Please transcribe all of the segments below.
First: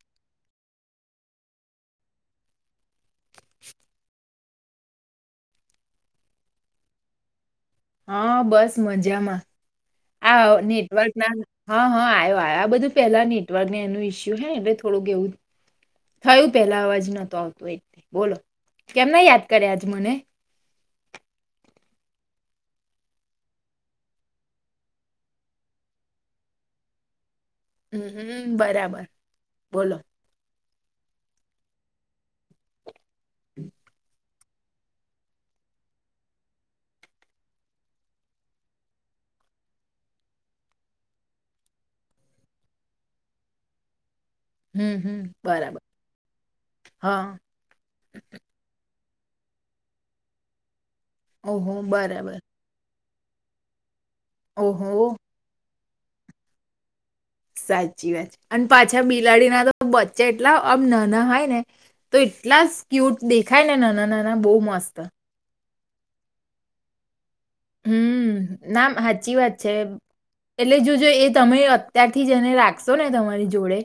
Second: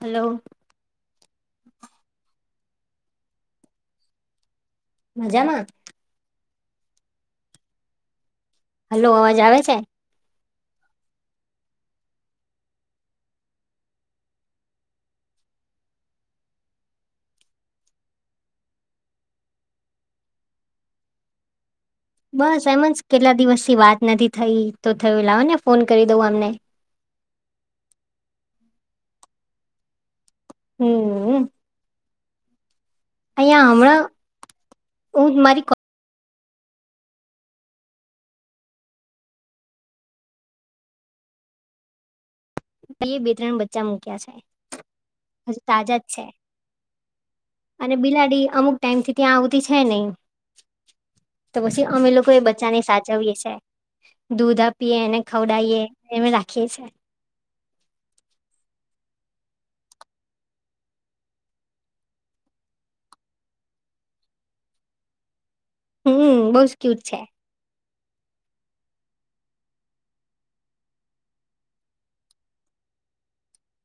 Hello. મજામાં? હા, બસ હલો અવાજ મજામાં. આવે છે આ અ નેટવર્કના હા, હા, આયો આયો. બધું પેલા નેટવર્કને એનું ઈસ્યુ છે ને, એટલે થોડુંક એવું થયું, પેલા અવાજ નતો આવતો એક. બોલો, કેમ ના યાદ કર્યા આજ મને? બસ એમન્સ, કેટલા દિવસથી વાત નથી થઈ, તો થયું લાવ ને ફોન કરી દઉં આમને. હમ્મ હમ્મ બરાબર. બોલો. હમ્મ. અહીંયાં હમણાં, હું જ મારી કો કલીએ બે ત્રણ બચ્ચા મૂક્યા છે, હમ હમ હજુ બરાબર તાજા જ છે. હા અને બિલાડી અમુક ટાઈમથી ત્યાં આવતી છે નહીં. તો ઓહો પછી અમે લોકો બરાબર એ બચ્ચાને સાચવીએ છે. દૂધ ઓહો આપીએ એને ખવડાઈએ, અમે રાખીએ છે. સાચી વાત છે. અન પાછા બિલાડીના તો બચ્ચા એટલા આમ નાના હોય ને તો એટલા જ ક્યુટ દેખાય ને નાના નાના બહુ મસ્ત હમ્મ, બઉ સ્ ક્યુટ છે. હમ્મ. ના હાચી વાત છે. એટલે જોજો, એ તમે અત્યારથી જ એને રાખશોને તમારી જોડે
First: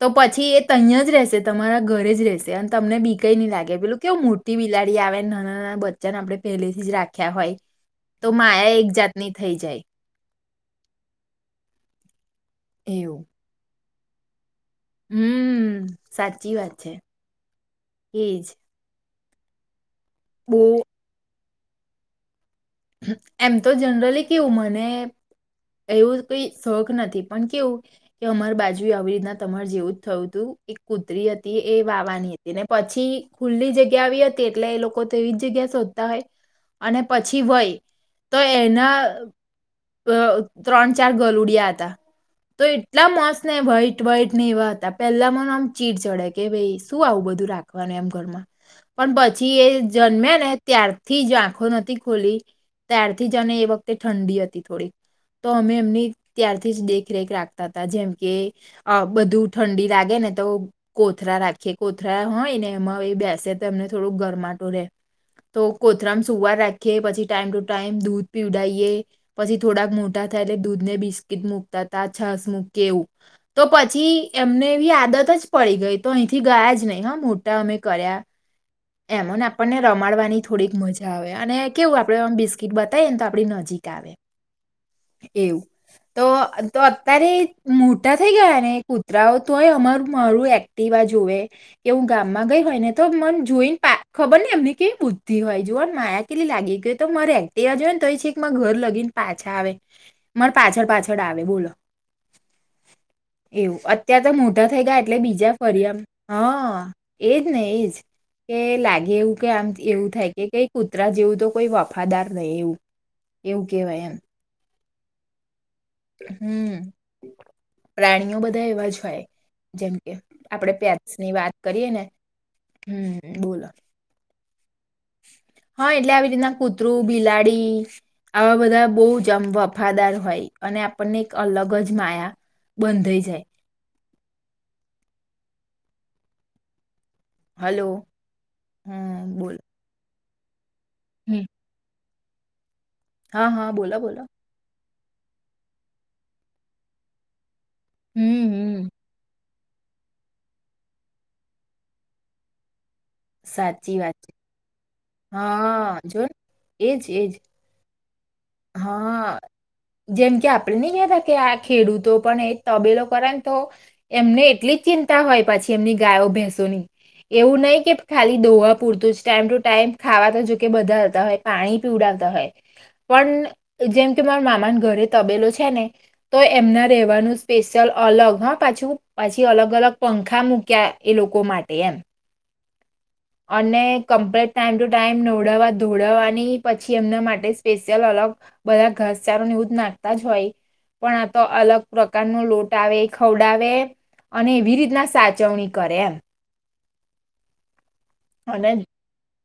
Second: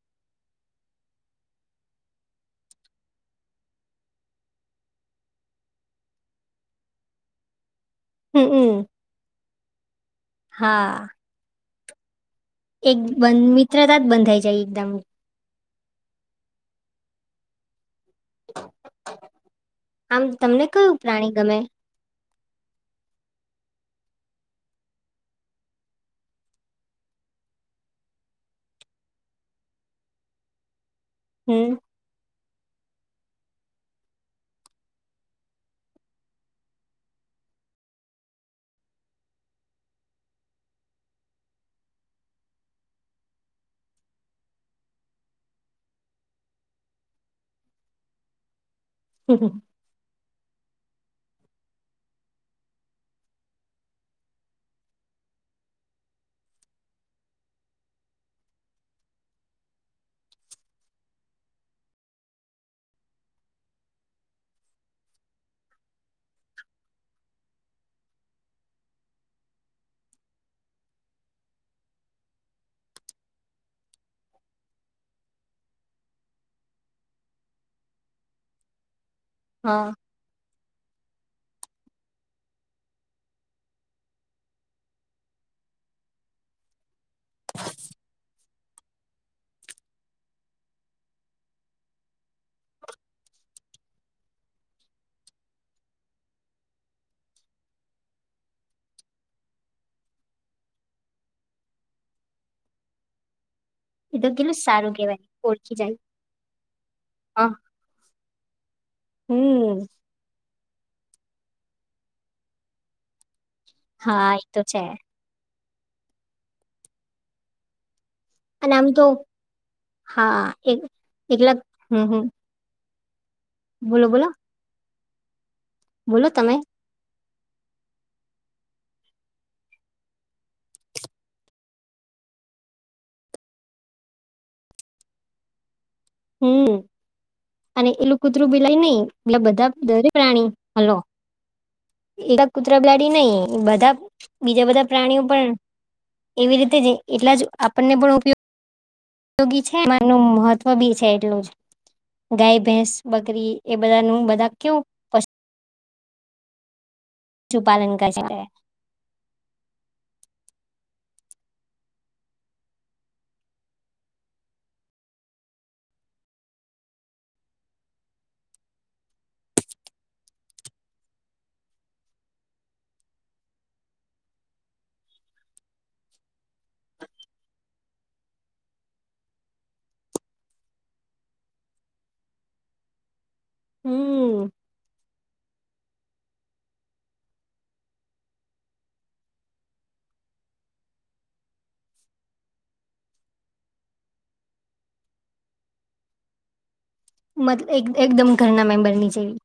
તો પછી એ તઈં જ રહેશે, તમારા ઘરે જ રહેશે અન તમને બીકેય નહીં લાગે. પેલું કેવું મોટ કે બિલાડી આવે ને નાના નાના બચ્ચાને આપણે પહેલેથી જ રાખ્યા હોય. તો માયા હમમ એક જાતની થઈ જાય. હા. એક એવું બંધ મિત્રતા જ બંધાઈ જાય એકદમ. હમ્મ, સાચી વાત છે. એજ આમ, તમને કયું પ્રાણી ગમે? એમ તો જનરલી કેવું મને એવું કંઈ શોખ નથી. પણ કેવું કે અમાર બાજુએ આવી રીતના તમાર જેવું જ થયું હતું. એક કુત્રી હતી એ હમ વાવાની હતી. એને પછી ખુલ્લી જગ્યા આવી હતી, એટલે એ લોકો તો એવી જ જગ્યા શોધતા હોય. અને પછી [unintelligible] તો એના બ ત્રણ ચાર ગલુડિયા હતા. તો એટલા મસ્ત ને વ્હાઈટ વ્હાઈટ ને એવા હતા. પેલ્લા મને ઓમ ચીડ ચડે, કે ભઈ શું આવું બધું રાખે અન પછી એ જન્મ્યા ને ત્યારથી જ આંખો નથી ખોલી. ત્યારથી જ, અને એ વખતે ઠંડી હતી થોડીક તો અમે એમની, ત્યારથી જ દેખરેખ રાખતા હતા. જેમ કે અહ બધું ઠંડી લાગે ને તો કોથળા રાખીએ, કોથળા હોય ને એમાં ઈ બેસે તો એમને થોડુંક ગરમાટું રહેે. તો કોથળામ સૂવા રાખીએ, પછી ટાઈમ ટુ ટાઈમ દૂધ પીવડાઈએ. પછી થોડાક મોટા થાય એટલે દૂધ ને બિસ્કીટ મૂકતા તા, છાસ મૂકીએ એવું. તો પછી એમને એવી આદત જ પડી ગઈ, તો અહીંથી ગયા જ ન‌હીં હો મોટા અમે કર્યા. એમોને આપણને હા રમાડવાની થોડીક મજા આવે. અને કેવું આપડે આમ બિસ્કીટ બતાઈએ ને તો આપડી નજીક આવે એવું. તો-તો અતારે મોટા થઈ ગયા ને કૂતરાઓ, તોય અમારું મારું એક ટિવા જોવે કેવું હું ગામમાં ગઈ હોય ને તો મન જોઈ પા ખબર નહીં એમની કેવી બુદ્ધિ હોય, જોવોન [unintelligible] કેટલી લાગી ગ‌ઈ તો મારે એક્ટિવા જોઈન તોય છેક માર ઘર લગીન પાછા આવે. મારા પાછળ-પાછળ આવે બોલો એવું. અત એ ત્યારે તો કેટલું મોટા થઈ સારું ગયા કેવાય એટલે બીજા ઓળખી જાય ફરિયા, હા હ એજ ને એજ. કે લાગે એવું કે આમ હમ એવું થાય કે કાંઈ કૂતરા જેવું તો કોઈ વફાદાર ન‌ઈ એવું. એવું કહેવાય હા ઈતો છે. હમ્મ. પ્રાણીઓ બધ ધા અને આમ એવા જ તો હોય. જેમ કે હા એક આપણેે પેટ્સની વાત એકલા કરીએ ને હમ્મ બોલો. બોલો-બોલો. હા એટલે આવી રીતના તમે કૂતરું, બિલાડી આવા બધા બોવ જ આમ વફાદાર હોય. અને આપણને એક અલગ જ માયા બંધાઈ જાય. હમ્મ. હલો અને એલું કૂતરું બિલાય નહીં. હમ મતલબ બધા દરેક પ્રાણી, હલો. હમ્મ. [inaudible] કૂતરા બિલાડી ન‌હીં, હા બધા બોલો બોલો બીજા બધા પ્રાણીઓ પણ જ એવી રીતે [unintelligible] એટલા જ આપણને પણ હમ હમ ઉપયોગ ગી છે [inaudible] મહત્વ બી છે એટલું જ. ગાય, ભેસ બકરી એ સાચી બધા વાત નું છે બધા કેવુ હા [unintelligible] એજ-એજ. શુ પાલન કરી શકે. હા. જેમ કે આપણે ની કહેતા કે આ ખેડૂતો પણ એ તબેલો કરેન તો એમને એટલી જ ચિંતા હોય પછી એમની ગાયો, ભેંસોની. એવું ન‌હીં કે ખાલી દોહવા પૂરતું જ, ટાઈમ ટુ ટાઈમ ખાવા તો જો કે બધા આપતા હોય. પાણી પીવડાવતા હોય પન જેમ કે મારા મામાને ઘરે તબેલો છે ને તો એમના રહેવાનું સ્પેશિયલ અલગ હ પાછું, પાછી અલગ-અલગ પંખા મૂક્યા એ લોકો માટે એમ. અને હમ કમ્પલેટ ટાઈમ ટુ ટાઈમ નવડાવવા, ધોવડવાની પછી એમના માટે સ્પેશિયલ અલગ બધા ઘાસચારો ને એવું જ નાખતા જ હોય. પણ આ તો અલગ પ્રકાર નો લોટ આવે એ ખવડાવે. અને એવી રીતના સાચવણી કરે એમ. મત એક એકદમ ઘરના અને મેમ્બર ની જેવી.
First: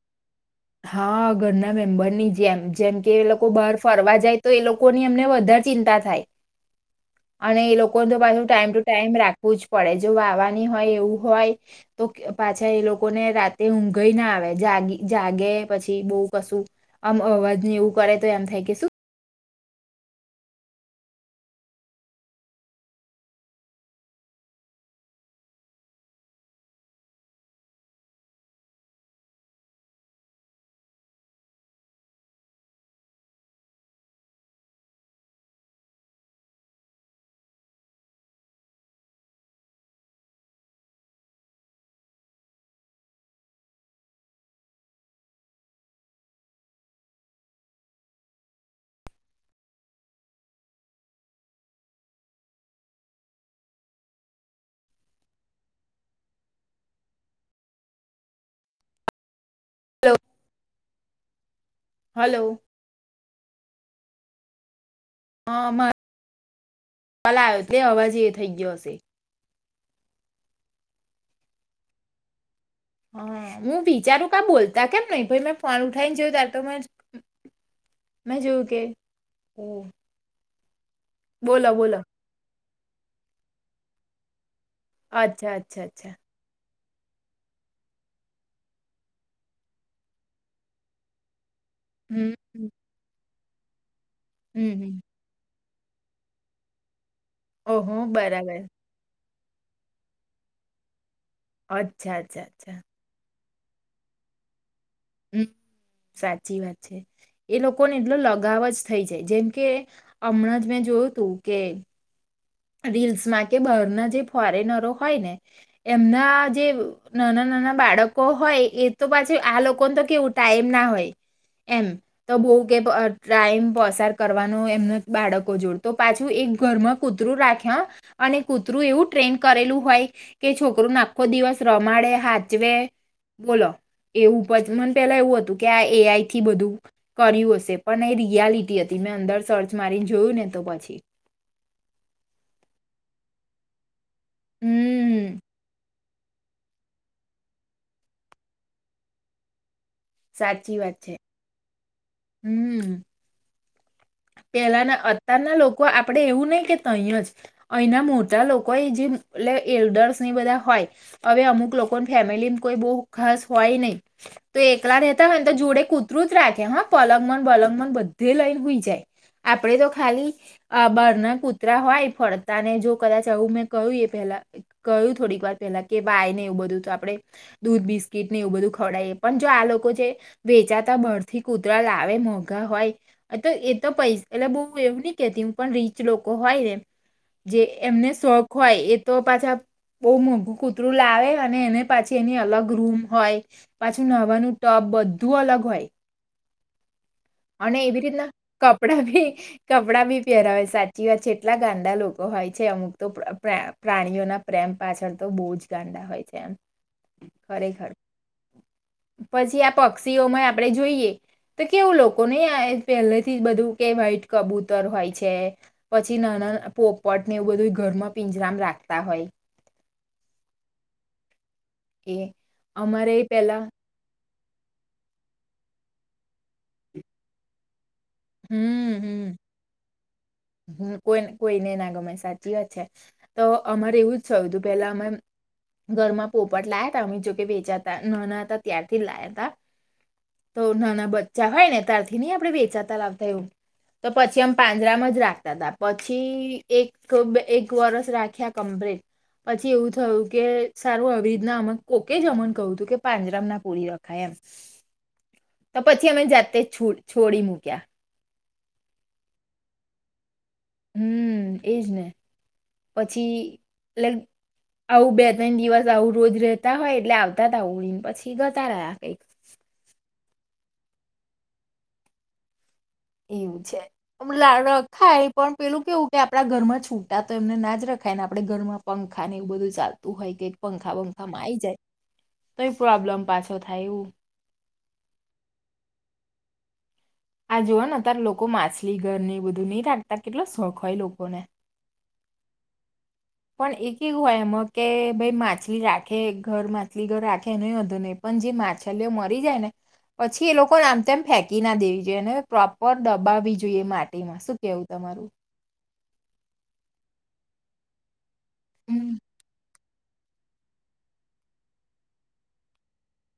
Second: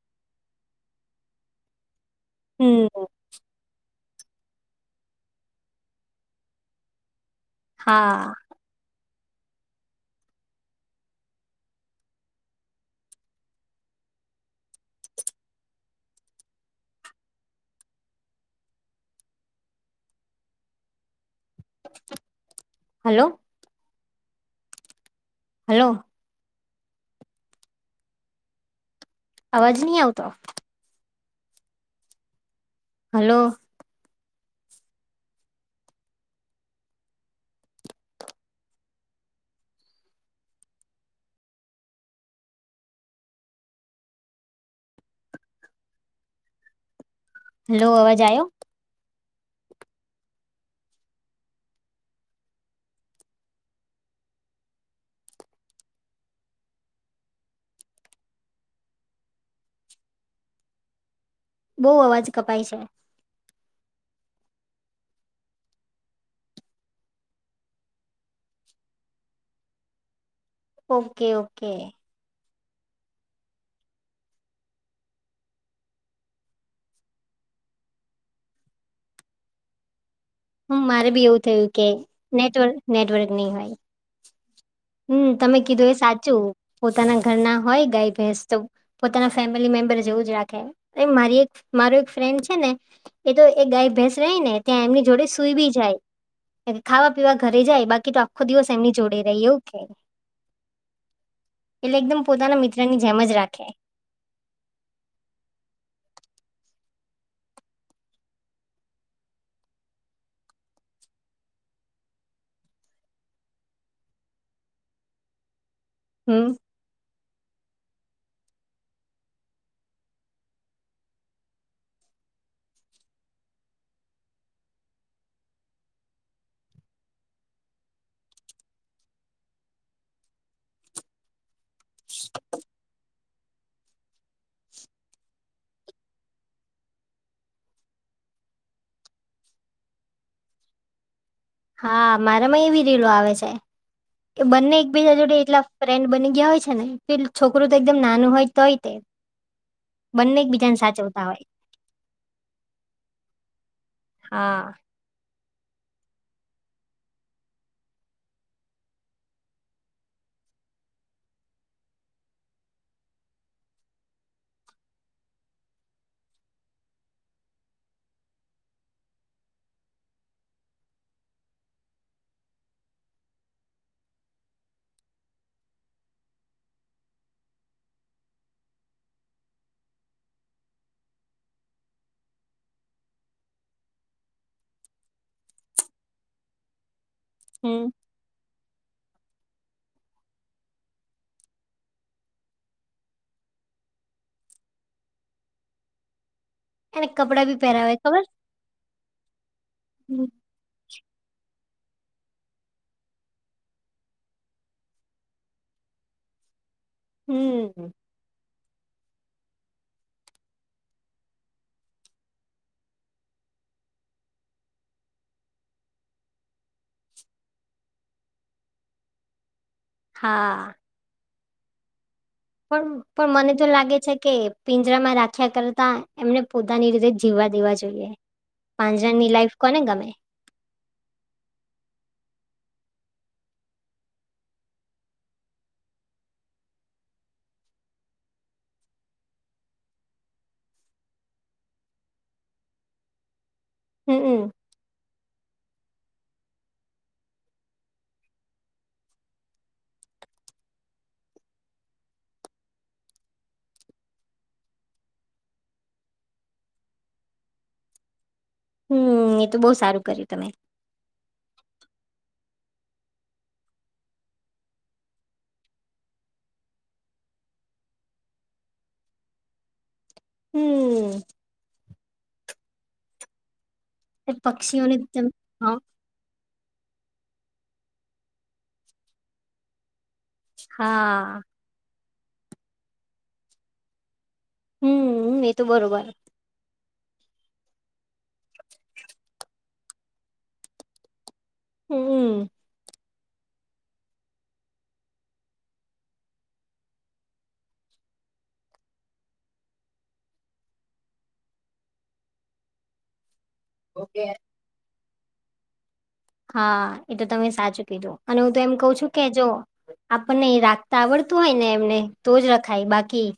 હા ઘરના મેમ્બરની જેમ હમ જેમ કે એ લોકો બહાર ફરવા જાય તો એ લોકોની અમને વધારે ચિંતા થાય. અને એ લોકોને તો હા પાછું ટાઈમ ટુ ટાઈમ રાખવું જ પડે જો આવવાની હોય એવું હોય તો પાછા એ લોકોને રાતે ઊંઘયે ના આવે જાગી જાગે પછી બઉ કશું આમ અવાજ ને એવું કરે તો એમ થાય કે શું હલો. હલો. અવાજ ની આવતો. હલો. હલો અવાજ આયો? હલો. બો અવાજ હલો કપાય છે. હા આમાં કલા આયો એટલે અવાજ એ થઇ ગીયો હશે. Okay okay. હા હું વીચારું કા બોલતા કેમ નહિ પહિ મેં ફોન ઉઠાય ને જોયું તાર તો મે મેં જોયુ કે અ હા મારે બી એવું થયું કે નેટવર્ક નેટવર્ક નહી હોય. હમમ અચ્છા તમે અચ્છા કીધું એ અચ્છા સાચું પોતાના ઘરના હોય ગાય, ભેંસ તો પોતાના ફેમિલી મેમ્બર જેવું જ રાખે. અ મારી એક મારો એક હમ ફ્રેન્ડ છે ને હમ એ તો એક ગાય ભેસ રેય ને હમ ત્યાં હમ. એમની જોડે સુૂઈ બી જાય. ખાવા પીવા ઘરે જાય ઓહો બાકી તો આખો બરાબર દિવસ એમની જોડે રહે એવું કે એટલે અચ્છા એકદમ અચ્છા પોતાના અચ્છા મિત્ર ની જેમ જ રાખે. હમમ સાચી વાત છે. એ લોકોને એટલો લગાવ જ થઈ જાય જેમ કે હમણાં જ મેં જોયું તું કે રીલ્સમાં કે બહારના જે ફોરેનરો હોય ને એમના હમ જે નાના નાના બાળકો હોય એ તો પાછું આ લોકોને તો કેવું ટાઈમ ના હોય એમ તો બહું કે ટાઈમ પસાર કરવાનો એમનું બાળકો જોડે તો પાછું એક ઘરમાં કૂ કૂતરું રાખે હા અને કૂતરું એવું ટ્રેન કરેલું હોય. કે છોકરુ ને આખો દિવસ રમાડે, હાચવે. બોલો એવું મને પેલા એવું હતું કે આ એઆઈ થી બધું કર્યું હશે પણ એ રિયાલિટી હતી મેં અંદર સર્ચ મારીને જોયું ને તો પછી હા મારામાં એવી રીલો આવે છે કે બંને એકબીજા હમ જોડે એટલા ફ્રેન્ડ બની ગયા હોય છે ને કે છોકરું તો એકદમ નાનું હોય તોય તે બંને એકબીજાને સાચી વાત છે. સાચવતા હોય. હમમ. હા. પેલાના અત્યારના લોકો આપડે એવું નય કે ત્ય જ અય ના મોટા લોકો એ જે એટલે એલ્ડર્સ ને એ બધા હોય હવે અમુક લોકો ના ફેમિલી માં કોઈ બહુ ખાસ હોય નય. તો એકલા રહેતા હોય ને તો જોડે કૂતરું જ રાખે હા પલંગ માંને બલંગ માં બધે લઈને હુંય જાય. આપણેે તો ખાલી આ બારના કુતરા હોય ફરતા ને જો કદાચ આવું મેં કહ્યું એ પેલા કહ્યું થોડીક વાર પહેલા કે ભાય ને એવું બધું તો આપડે દૂધ, બિસ્કીટ ને એવું બધું ખવડાવીએ પણ જો આ લોકો છે વેચાતા બાર થી કૂતરા લાવે મોઘા હોય તો એ તો પૈસ એટલે બહુ એવું નહી કેતી હું પણ રીચ લોકો હોય ને, જે હમ એમને શોખ ખ હોય. એ તો પાછા બહુ મોંઘું કૂતરું લાવે, અને એને પાછી એની અલગ રૂમ હોય. પાછું નહાવાનું ટપ બધું અલગ હોય. એને કપડા બી અને પહેરાવે એવી ખબર રીતના કપડાં ભી કપડા ભી પહેરાવે સાચ ચી વાત છે. એટલાં ગાંડા લોકો હોય છે અમુક તો પ્રા-પ્રા પ્રાણીઓના પ્રેમ પાછળ તો બહુ જ ગાંડા હોય છે એમ. ખરેખર. હમ. પછી આ પક્ષીઓમાં આપણે જોઈએ તો કેવું લોક કો નહીં આઈ પહેલેથી જ બધું કે વ્હાઈટ કબૂતર હોય છે. પછી નાના પોપટ ને એવું બધુંઈ ઘરમાં પિંજરામ રાખતા હોય. હા. એ અમારે પણ-પણ મને પેલા તો લાગે છે કે પિંજરામાં રાખ્યા કરતા એમને પોતાની રીતે જીવવા દેવા જોઈએ. પાંજરાની લાઈફ કોને ગમે? હમ્મ કોઈન કોઈને ના ગમે સાચી વાત છે. તો અમારે એવું જ થયું તું પહેલા અમે ઘરમાં પોપટ લાયા તા અમે જોકે વેચાતા નાના હતા ત્યારથી લાયા તા. તો નાના બચ્ચા હોય ને ત્યારથી ની આપણે વેચાતા લાવતા એવું. તો પછી હમમ અમ પાંજરામાં જ રાખ તા તા. પછી એક બ એક વરસ રાખ્યા કમ્પ્લીટ. પછી એવું થયું કે સારું અવિધના [unintelligible] કોકે જ અમન કહ્યું તું કે પાંજરા ના પુળી રખાય એમ. [inaudible] તો પછી અમે જાતે છુ છોડી મૂક્યા. હમ્મ. એ તો બહુ સારું કર્યું તમે. હમ્મ એજ ને. પછી [unintelligible] આવું બે-ત્રણ દિવસ આવું રોજ રહેતા હોય એટલે આવતા તા ઉડીને, પછી [unintelligible] કંઈક. હમ્મ. એવું છે. એ [unintelligible] પક્ષીઓને હ રખાય પણ હા પેલું કેવું કે આપણા ઘરમાં છૂટા તો એમને ના જ રખાય ને, આપણે ઘરમાં પંખા ને એવું બધું ચાલતું હોય. કે પંખા હા વંખામાં આઈ જાય તોય પ્રોબ્લેમ પાછો થાય એવું. હમ્મ. એ તો બરોબર. આ જોવોને અતારે લોકો માસલી ઘરને એવું બધું નહીં રાખતા કેટલો શોખ હોય એ લોકોને. હમ્મ-અમ્મ. પણ એક કેવું હોય એમાં કે ભઈ માછલી રાખે, ઘર માછલી ઘર રાખે એનાઈ વાંધો નહીં પન જે માછલીઓ મરી જાય ને પછી એ લોકોને આમતેમ ફેંકી ના દેવી જોઈએ. એને પ્રોપર દબાવી જ જોઈએ એ માટીમાં. શું કેવું તમારું? હા. એ તો તમે સાચું કીધું. અને હું તો એમ કઉ છું હમ, કે જોવો આપણને ઈ રાખતા આવડતું હોય ને એમને તો જ રખાય. બાકી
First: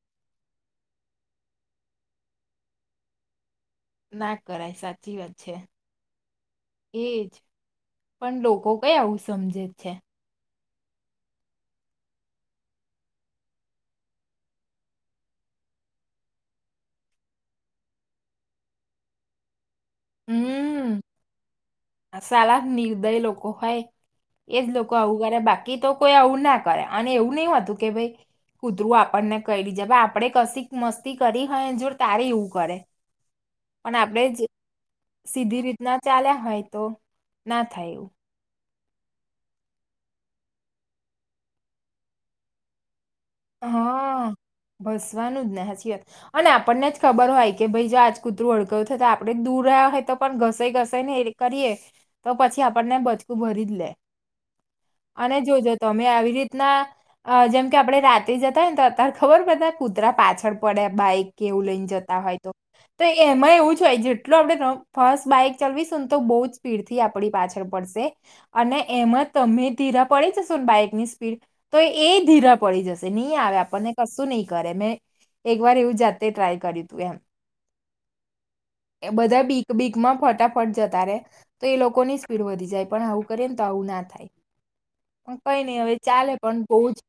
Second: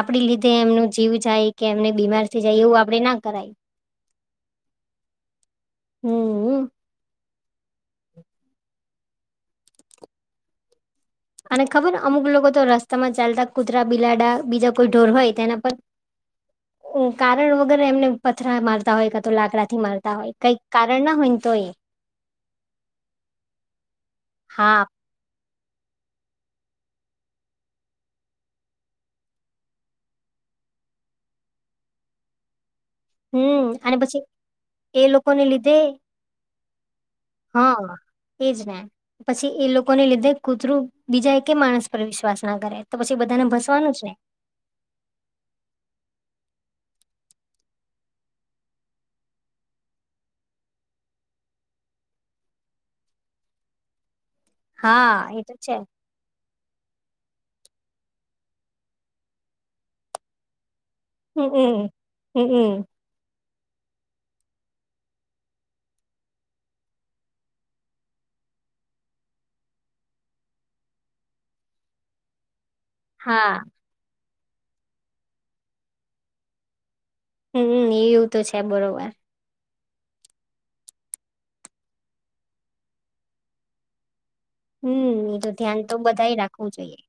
આપણી લીધે એમનું જીવ જાય કે એમને બીમાર થઈ જાય એવું આપડે ના કરાય. ના કરાય સાચી વાત છે. હમ એજ. પણ લોકો કંઈ આવું સમજે જ છે? અને ખબર અમુક લોકો તો રસ્તા માં ચાલતા કુતરા બિલાડા બીજા કોઈ ઢોર હોય તેના પર ઉ કારણ વગર એમને પથરા મારતા હોય કા તો લાકડા થી માર [unintelligible] કારણ ન હોયન સારા જ નિર્દય લોકો હોય એજ હા લોકો આવું કરે બાકી તો કોઈ આવું ના કરે અને એવું નહી હોતું કે ભઈ કુતરું આપણને કૈડી જાય પ આપડે કશીક મસ્તી કરી હોય એન જોડ તારી એવું કરે. હમ પણ અને પછી આપણે જ એ લોકોને સીધી લીધે રીતના ચાલ્યા હોય તો ના થાય હા. એવું એ જ ને પછી એ લોકોને લીધે કૂતરું બીજા એકે માણસ પર વિશ્વાસ ના કરે. તો પછી બધાને ભસવાનું જ ને. હા ભસવાનું જ ને હાચીયત. અને આપણને જ ખબર હોય કે ભઈ જો આજ કૂતરું હડગયું થયું તો આપડે જ દૂર રહ્યા હોય તો પણ ઘસાઈ ઘસાઈ ને એ રીત કરીએ તો પછી આપણને બચકું ભરી જ લે. હા અને એ તો જોજો છે તમે આવી રીત તના જેમ કે આપડે રાતે જતા હોય ને તો અતાર ખબર બધા કૂતરા પાછળ પડે બાઈક કેવું લઈને હમમ જતા હોય તો હમમ તો એમાં એવું જ હોય જેટલો આપડે [unintelligible] ફાસ બાઈક ચલવીશું ન તો બહુ જ સ્પીડ થી આપણી પાછળ પડશે. અને એમાં તમે ધીરા પડી જશો ન બાઈક ની સ્પીડ તો એ ધીરા પડી જશે. તો નહી હા આવે આપણને કશું નહી કરે મેં એક વાર એવું જાતે ટ્રાય કર્યું તું એમ. હમ એવું તો છે બરોબર. તો બીગમાં ફટાફટ જતા રે તો એ લોકોની સ્પીડ વધી જાય પણ આવું કરીએ ન તો આવું ના થાય. હમમ એ પણ તો કઈ ધ્યાન નઈ હવે તો ચાલે બધાએ પણ રાખવું બહુ જ જોઈએ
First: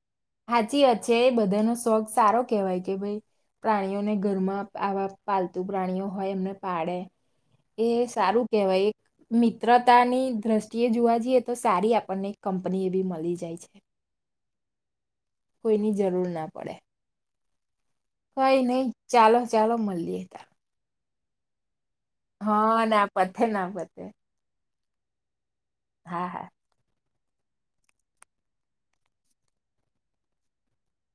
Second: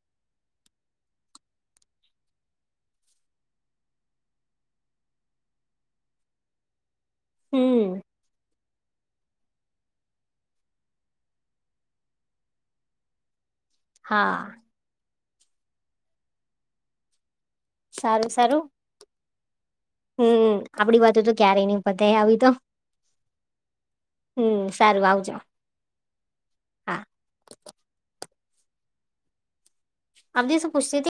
ચી વાત છે એ બધાનો શોખ સારો કેહેવાય કે ભઈ પ્રાણીઓને ઘરમાં આવા પાલતુ પ્રાણીઓ હોય એમને પાડે. હમમ એ સારું કેહેવાય એ. મિત્રતાની દ્રષ્ટિએ જોવા જઈએ તો સારી આપણને કંપની એ બી મલી જાય છે. હા. કોઈની જરૂર ના પડે. કોંઈ નહી ચાલો ચાલો મલ હમ આપડી વાતો તો ક્યારેય નહી પતે આવી હા ના પથે ના પતે. હમ સારું આવજો. હા હા. હા આગે સુું પુછતી તી.